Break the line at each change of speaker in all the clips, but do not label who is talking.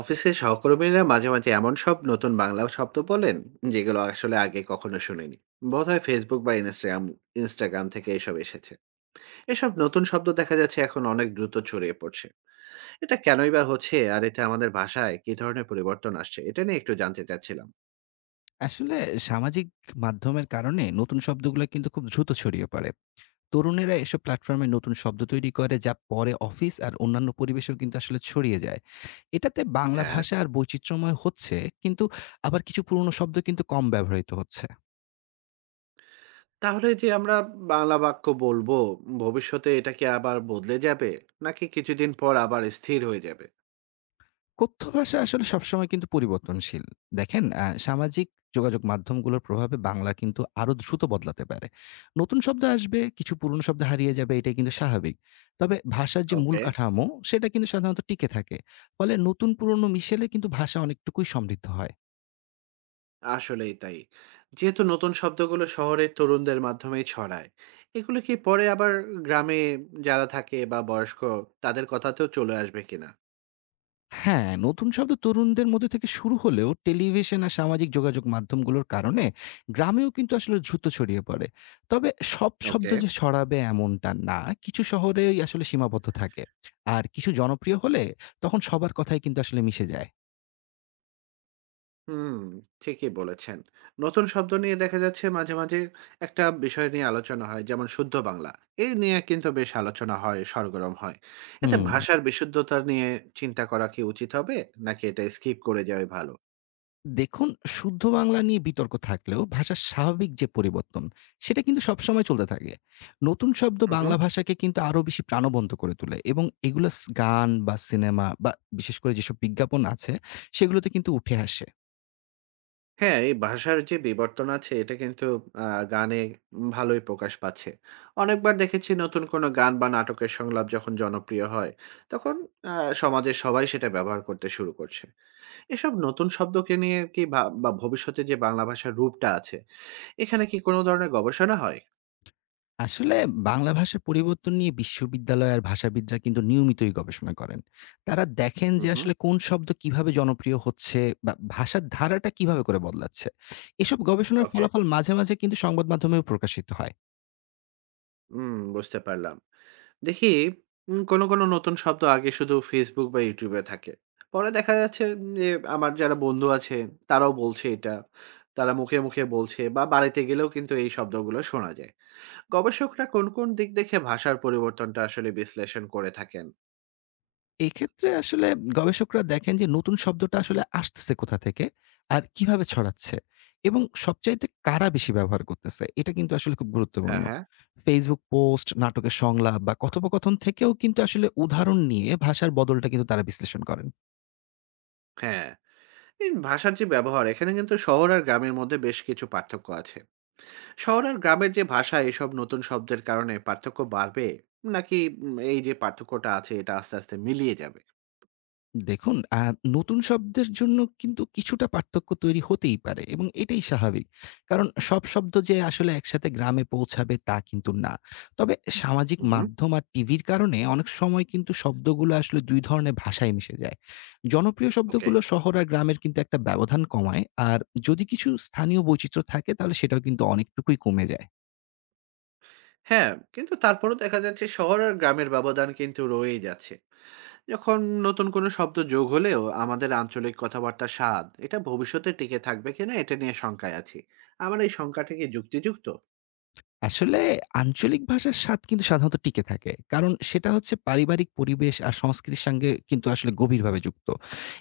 অফিসের সহকর্মীরা মাঝে মাঝে এমন সব নতুন বাংলা শব্দ বলেন যেগুলো আসলে আগে কখনো শুনিনি। বোধহয় ফেসবুক বা ইনস্টাগ্রাম ইনস্টাগ্রাম থেকে এসব এসেছে। এসব নতুন শব্দ দেখা যাচ্ছে এখন অনেক দ্রুত ছড়িয়ে পড়ছে। এটা কেনই বা হচ্ছে আর এতে আমাদের ভাষায় কি ধরনের পরিবর্তন আসছে এটা নিয়ে একটু জানতে চাচ্ছিলাম।
আসলে সামাজিক মাধ্যমের কারণে নতুন শব্দগুলো কিন্তু খুব দ্রুত ছড়িয়ে পড়ে। তরুণেরা এসব প্ল্যাটফর্মে নতুন শব্দ তৈরি করে যা পরে অফিস আর অন্যান্য পরিবেশেও কিন্তু আসলে ছড়িয়ে যায়। এটাতে বাংলা
হ্যাঁ,
ভাষা আর বৈচিত্র্যময় হচ্ছে কিন্তু আবার কিছু পুরনো শব্দ কিন্তু কম ব্যবহৃত হচ্ছে।
তাহলে যে আমরা বাংলা বাক্য বলবো ভবিষ্যতে এটা কি আবার বদলে যাবে, নাকি কিছুদিন পর আবার স্থির হয়ে যাবে?
কথ্য ভাষা আসলে সবসময় কিন্তু পরিবর্তনশীল। দেখেন সামাজিক যোগাযোগ মাধ্যমগুলোর প্রভাবে বাংলা কিন্তু আরো দ্রুত বদলাতে পারে। নতুন শব্দ আসবে, কিছু পুরনো শব্দ হারিয়ে যাবে এটাই কিন্তু স্বাভাবিক। তবে ভাষার যে মূল
ওকে।
কাঠামো সেটা কিন্তু সাধারণত টিকে থাকে। ফলে নতুন পুরনো মিশেলে কিন্তু ভাষা অনেকটুকুই সমৃদ্ধ হয়।
আসলেই তাই। যেহেতু নতুন শব্দগুলো শহরের তরুণদের মাধ্যমেই ছড়ায়, এগুলো কি পরে আবার গ্রামে যারা থাকে বা বয়স্ক তাদের কথাতেও চলে আসবে কিনা?
হ্যাঁ, নতুন শব্দ তরুণদের মধ্যে থেকে শুরু হলেও টেলিভিশন আর সামাজিক যোগাযোগ মাধ্যমগুলোর কারণে গ্রামেও কিন্তু আসলে দ্রুত ছড়িয়ে পড়ে। তবে সব শব্দ
ওকে।
যে ছড়াবে এমনটা না। কিছু শহরেই আসলে সীমাবদ্ধ থাকে। আর কিছু জনপ্রিয় হলে তখন সবার কথাই কিন্তু আসলে মিশে যায়।
হুম, ঠিকই বলেছেন। নতুন শব্দ নিয়ে দেখা যাচ্ছে মাঝে, মাঝে একটা বিষয় নিয়ে আলোচনা হয় যেমন শুদ্ধ বাংলা। এই নিয়ে কিন্তু বেশ আলোচনা হয়, সরগরম হয়। এতে
হুম।
ভাষার বিশুদ্ধতা নিয়ে চিন্তা করা কি উচিত হবে, নাকি এটা স্কিপ করে যাওয়াই ভালো?
দেখুন, শুদ্ধ বাংলা নিয়ে বিতর্ক থাকলেও ভাষার স্বাভাবিক যে পরিবর্তন সেটা কিন্তু সবসময় চলতে থাকে। নতুন শব্দ
হুম, হুম।
বাংলা ভাষাকে কিন্তু আরো বেশি প্রাণবন্ত করে তোলে এবং এগুলো গান বা সিনেমা বা বিশেষ করে যেসব বিজ্ঞাপন আছে সেগুলোতে কিন্তু উঠে আসে।
হ্যাঁ, এই ভাষার যে বিবর্তন আছে এটা কিন্তু আ গানে ভালোই প্রকাশ পাচ্ছে। অনেকবার দেখেছি নতুন কোনো গান বা নাটকের সংলাপ যখন জনপ্রিয় হয়, তখন আ সমাজের সবাই সেটা ব্যবহার করতে শুরু করছে। এসব নতুন শব্দকে নিয়ে কি ভা বা ভবিষ্যতে যে বাংলা ভাষার রূপটা আছে, এখানে কি কোনো ধরনের গবেষণা হয়?
আসলে বাংলা ভাষার পরিবর্তন নিয়ে বিশ্ববিদ্যালয় আর ভাষাবিদরা কিন্তু নিয়মিতই গবেষণা করেন। তারা দেখেন
হু,
যে
হু।
আসলে কোন শব্দ কিভাবে জনপ্রিয় হচ্ছে বা ভাষার ধারাটা কিভাবে করে বদলাচ্ছে। এসব গবেষণার
ওকে।
ফলাফল মাঝে মাঝে কিন্তু সংবাদ মাধ্যমেও প্রকাশিত হয়।
হুম, বুঝতে পারলাম। দেখি কোনো কোনো নতুন শব্দ আগে শুধু ফেসবুক বা ইউটিউবে থাকে, পরে দেখা যাচ্ছে যে আমার যারা বন্ধু আছে তারাও বলছে এটা। তারা মুখে মুখে বলছে বা বাড়িতে গেলেও কিন্তু এই শব্দগুলো শোনা যায়। গবেষকরা কোন কোন দিক দেখে ভাষার পরিবর্তনটা আসলে বিশ্লেষণ করে থাকেন?
এক্ষেত্রে আসলে গবেষকরা দেখেন যে নতুন শব্দটা আসলে আসতেছে কোথা থেকে আর কিভাবে ছড়াচ্ছে এবং সবচাইতে কারা বেশি ব্যবহার করতেছে, এটা কিন্তু আসলে খুব গুরুত্বপূর্ণ।
হ্যাঁ হ্যাঁ
ফেসবুক পোস্ট, নাটকের সংলাপ বা কথোপকথন থেকেও কিন্তু আসলে উদাহরণ নিয়ে ভাষার বদলটা কিন্তু তারা বিশ্লেষণ করেন।
হ্যাঁ, এই ভাষার যে ব্যবহার এখানে কিন্তু শহর আর গ্রামের মধ্যে বেশ কিছু পার্থক্য আছে। শহর আর গ্রামের যে ভাষা, এসব নতুন শব্দের কারণে পার্থক্য বাড়বে, নাকি এই যে পার্থক্যটা আছে এটা আস্তে আস্তে মিলিয়ে যাবে?
দেখুন, নতুন শব্দের জন্য কিন্তু কিছুটা পার্থক্য তৈরি হতেই পারে এবং এটাই স্বাভাবিক। কারণ সব শব্দ যে আসলে একসাথে গ্রামে পৌঁছাবে তা কিন্তু না। তবে সামাজিক
হুম।
মাধ্যম আর টিভির কারণে অনেক সময় কিন্তু শব্দগুলো আসলে ২ ধরনের ভাষায় মিশে যায়। জনপ্রিয়
ওকে।
শব্দগুলো শহর আর গ্রামের কিন্তু একটা ব্যবধান কমায়। আর যদি কিছু স্থানীয় বৈচিত্র্য থাকে তাহলে সেটাও কিন্তু অনেকটুকুই কমে যায়।
হ্যাঁ, কিন্তু তারপরও দেখা যাচ্ছে শহর আর গ্রামের ব্যবধান কিন্তু রয়েই যাচ্ছে। যখন নতুন কোনো শব্দ যোগ হলেও আমাদের আঞ্চলিক কথাবার্তার স্বাদ, এটা ভবিষ্যতে টিকে থাকবে কিনা এটা নিয়ে শঙ্কায় আছি। আমার এই শঙ্কাটা কি যুক্তিযুক্ত?
আসলে আঞ্চলিক ভাষার স্বাদ কিন্তু সাধারণত টিকে থাকে। কারণ সেটা হচ্ছে পারিবারিক পরিবেশ আর সংস্কৃতির সঙ্গে কিন্তু আসলে গভীরভাবে যুক্ত।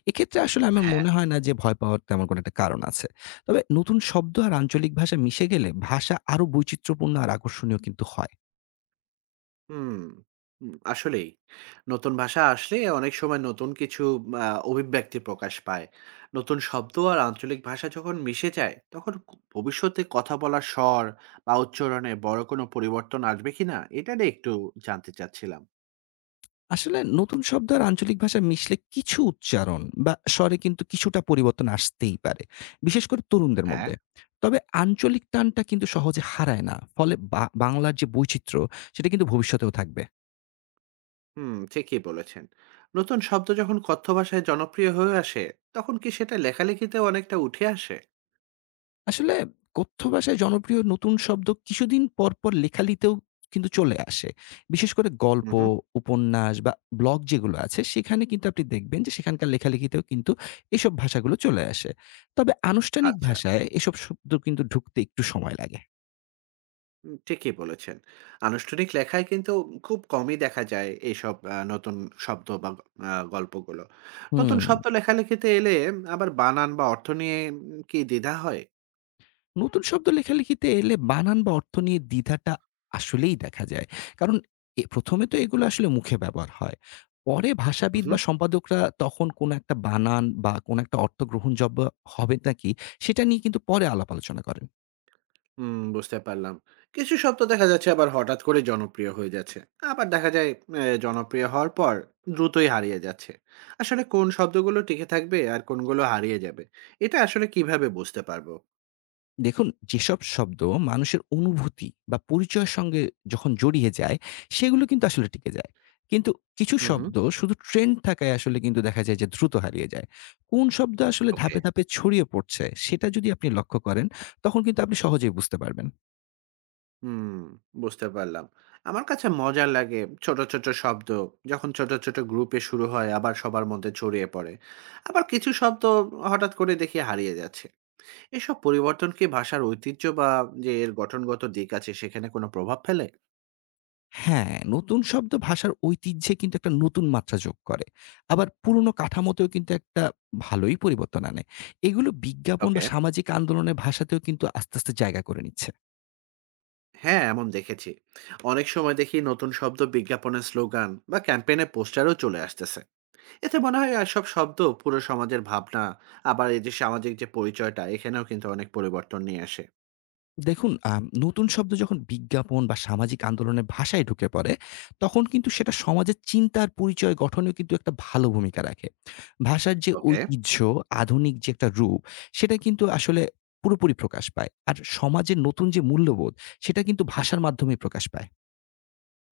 এক্ষেত্রে আসলে আমার
হ্যাঁ।
মনে হয় না যে ভয় পাওয়ার তেমন কোনো একটা কারণ আছে। তবে নতুন শব্দ আর আঞ্চলিক ভাষা মিশে গেলে ভাষা আরো বৈচিত্র্যপূর্ণ আর আকর্ষণীয় কিন্তু হয়।
হুম, হুম, আসলেই। নতুন ভাষা আসলে অনেক সময় নতুন কিছু আ অভিব্যক্তি প্রকাশ পায়। নতুন শব্দ আর আঞ্চলিক ভাষা যখন মিশে যায়, তখন ভবিষ্যতে কথা বলার স্বর বা উচ্চারণে বড় কোনো পরিবর্তন আসবে কিনা? এটা নিয়ে একটু জানতে চাচ্ছিলাম।
আসলে নতুন শব্দ আর আঞ্চলিক ভাষা মিশলে কিছু উচ্চারণ বা স্বরে কিন্তু কিছুটা পরিবর্তন আসতেই পারে। বিশেষ করে তরুণদের
হ্যাঁ।
মধ্যে। তবে আঞ্চলিক টানটা কিন্তু সহজে হারায় না। ফলে বা বাংলার যে বৈচিত্র্য সেটা কিন্তু ভবিষ্যতেও থাকবে।
হুম, ঠিকই বলেছেন। নতুন শব্দ যখন কথ্য ভাষায় জনপ্রিয় হয়ে আসে, তখন কি সেটা লেখালেখিতেও অনেকটা উঠে আসে?
আসলে কথ্য ভাষায় জনপ্রিয় নতুন শব্দ কিছুদিন পর পর লেখালিতেও কিন্তু চলে আসে। বিশেষ করে
হুম,
গল্প,
হুম।
উপন্যাস বা ব্লগ যেগুলো আছে সেখানে কিন্তু আপনি দেখবেন যে সেখানকার লেখালেখিতেও কিন্তু এসব ভাষাগুলো চলে আসে। তবে আনুষ্ঠানিক
আচ্ছা।
ভাষায় এসব শব্দ কিন্তু ঢুকতে একটু সময় লাগে।
ঠিকই বলেছেন। আনুষ্ঠানিক লেখায় কিন্তু খুব কমই দেখা যায় এইসব নতুন শব্দ বা গ আ গল্পগুলো। নতুন
হুম।
শব্দ লেখালেখিতে এলে আবার বানান বা অর্থ নিয়ে কি দ্বিধা হয়?
নতুন শব্দ লেখালেখিতে এলে বানান বা অর্থ নিয়ে দ্বিধাটা আসলেই দেখা যায়। কারণ এ ১ম এ তো এগুলো আসলে মুখে ব্যবহার হয়। পরে ভাষাবিদ
উহু।
বা সম্পাদকরা তখন কোনো একটা বানান বা কোনো একটা অর্থ গ্রহণযোগ্য হবে নাকি, সেটা নিয়ে কিন্তু পরে আলাপ আলোচনা করেন।
হুম, বুঝতে পারলাম। কিছু শব্দ দেখা যাচ্ছে আবার হঠাৎ করে জনপ্রিয় হয়ে যাচ্ছে। আবার দেখা যায় জনপ্রিয় হওয়ার পর দ্রুতই হারিয়ে যাচ্ছে। আসলে কোন শব্দগুলো টিকে থাকবে আর কোনগুলো হারিয়ে যাবে, এটা আসলে কিভাবে বুঝতে পারবো?
দেখুন, যেসব শব্দ মানুষের অনুভূতি বা পরিচয়ের সঙ্গে যখন জড়িয়ে যায়, সেগুলো কিন্তু আসলে টিকে যায়। কিন্তু কিছু
হু, হু।
শব্দ শুধু ট্রেন্ড থাকায় আসলে কিন্তু দেখা যায় যে দ্রুত হারিয়ে যায়। কোন শব্দ আসলে
ওকে।
ধাপে, ধাপে ছড়িয়ে পড়ছে সেটা যদি আপনি লক্ষ্য করেন, তখন কিন্তু আপনি সহজেই বুঝতে পারবেন।
হুম, বুঝতে পারলাম। আমার কাছে মজা লাগে ছোট, ছোট শব্দ যখন ছোট, ছোট গ্রুপে শুরু হয় আবার সবার মধ্যে ছড়িয়ে পড়ে। আবার কিছু শব্দ হঠাৎ করে দেখি হারিয়ে যাচ্ছে। এসব পরিবর্তন কি ভাষার ঐতিহ্য বা যে এর গঠনগত দিক আছে সেখানে কোনো প্রভাব ফেলে?
হ্যাঁ, নতুন শব্দ ভাষার ঐতিহ্যে কিন্তু একটা নতুন মাত্রা যোগ করে। আবার পুরনো কাঠামোতেও কিন্তু একটা ভালোই পরিবর্তন আনে। এগুলো বিজ্ঞাপন বা
ওকে।
সামাজিক আন্দোলনের ভাষাতেও কিন্তু আস্তে, আস্তে জায়গা করে নিচ্ছে।
হ্যাঁ, এমন দেখেছি। অনেক সময় দেখি নতুন শব্দ বিজ্ঞাপনের স্লোগান বা ক্যাম্পেইনে পোস্টারেও চলে আসতেছে। এতে মনে হয় এসব শব্দ পুরো সমাজের ভাবনা, আবার এই যে সামাজিক যে পরিচয়টা এখানেও কিন্তু অনেক পরিবর্তন নিয়ে আসে।
দেখুন, নতুন শব্দ যখন বিজ্ঞাপন বা সামাজিক আন্দোলনের ভাষায় ঢুকে পড়ে, তখন কিন্তু সেটা সমাজের চিন্তার পরিচয় গঠনেও কিন্তু একটা ভালো ভূমিকা রাখে। ভাষার যে
ওকে।
ঐতিহ্য, আধুনিক যে একটা রূপ, সেটা কিন্তু আসলে পুরোপুরি প্রকাশ পায়। আর সমাজের নতুন যে মূল্যবোধ, সেটা কিন্তু ভাষার মাধ্যমেই প্রকাশ পায়।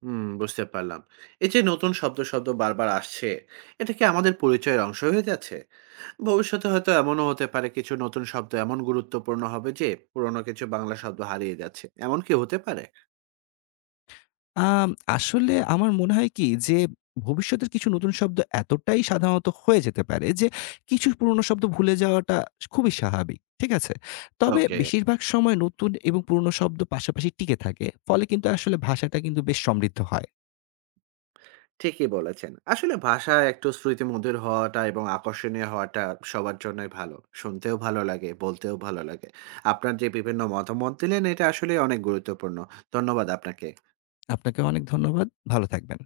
হুম, বুঝতে পারলাম। এই যে নতুন শব্দ শব্দ বারবার আসছে, এটা কি আমাদের পরিচয়ের অংশ হয়ে যাচ্ছে? ভবিষ্যতে হয়তো এমনও হতে পারে কিছু নতুন শব্দ এমন গুরুত্বপূর্ণ হবে যে পুরনো কিছু বাংলা শব্দ হারিয়ে যাচ্ছে, এমন কি হতে পারে?
আম আসলে আমার মনে হয় কি যে, ভবিষ্যতের কিছু নতুন শব্দ এতটাই সাধারণত হয়ে যেতে পারে যে, কিছু পুরনো শব্দ ভুলে যাওয়াটা খুবই স্বাভাবিক। ঠিক আছে? তবে
ওকে,
বেশিরভাগ সময় নতুন এবং পুরনো শব্দ পাশাপাশি টিকে থাকে। ফলে কিন্তু আসলে ভাষাটা কিন্তু বেশ সমৃদ্ধ হয়।
ঠিকই বলেছেন। আসলে ভাষা একটু শ্রুতিমধুর হওয়াটা এবং আকর্ষণীয় হওয়াটা সবার জন্যই ভালো, শুনতেও ভালো লাগে বলতেও ভালো লাগে। আপনার যে বিভিন্ন মতামত দিলেন এটা আসলে অনেক গুরুত্বপূর্ণ। ধন্যবাদ আপনাকে।
আপনাকে অনেক ধন্যবাদ। ভালো থাকবেন।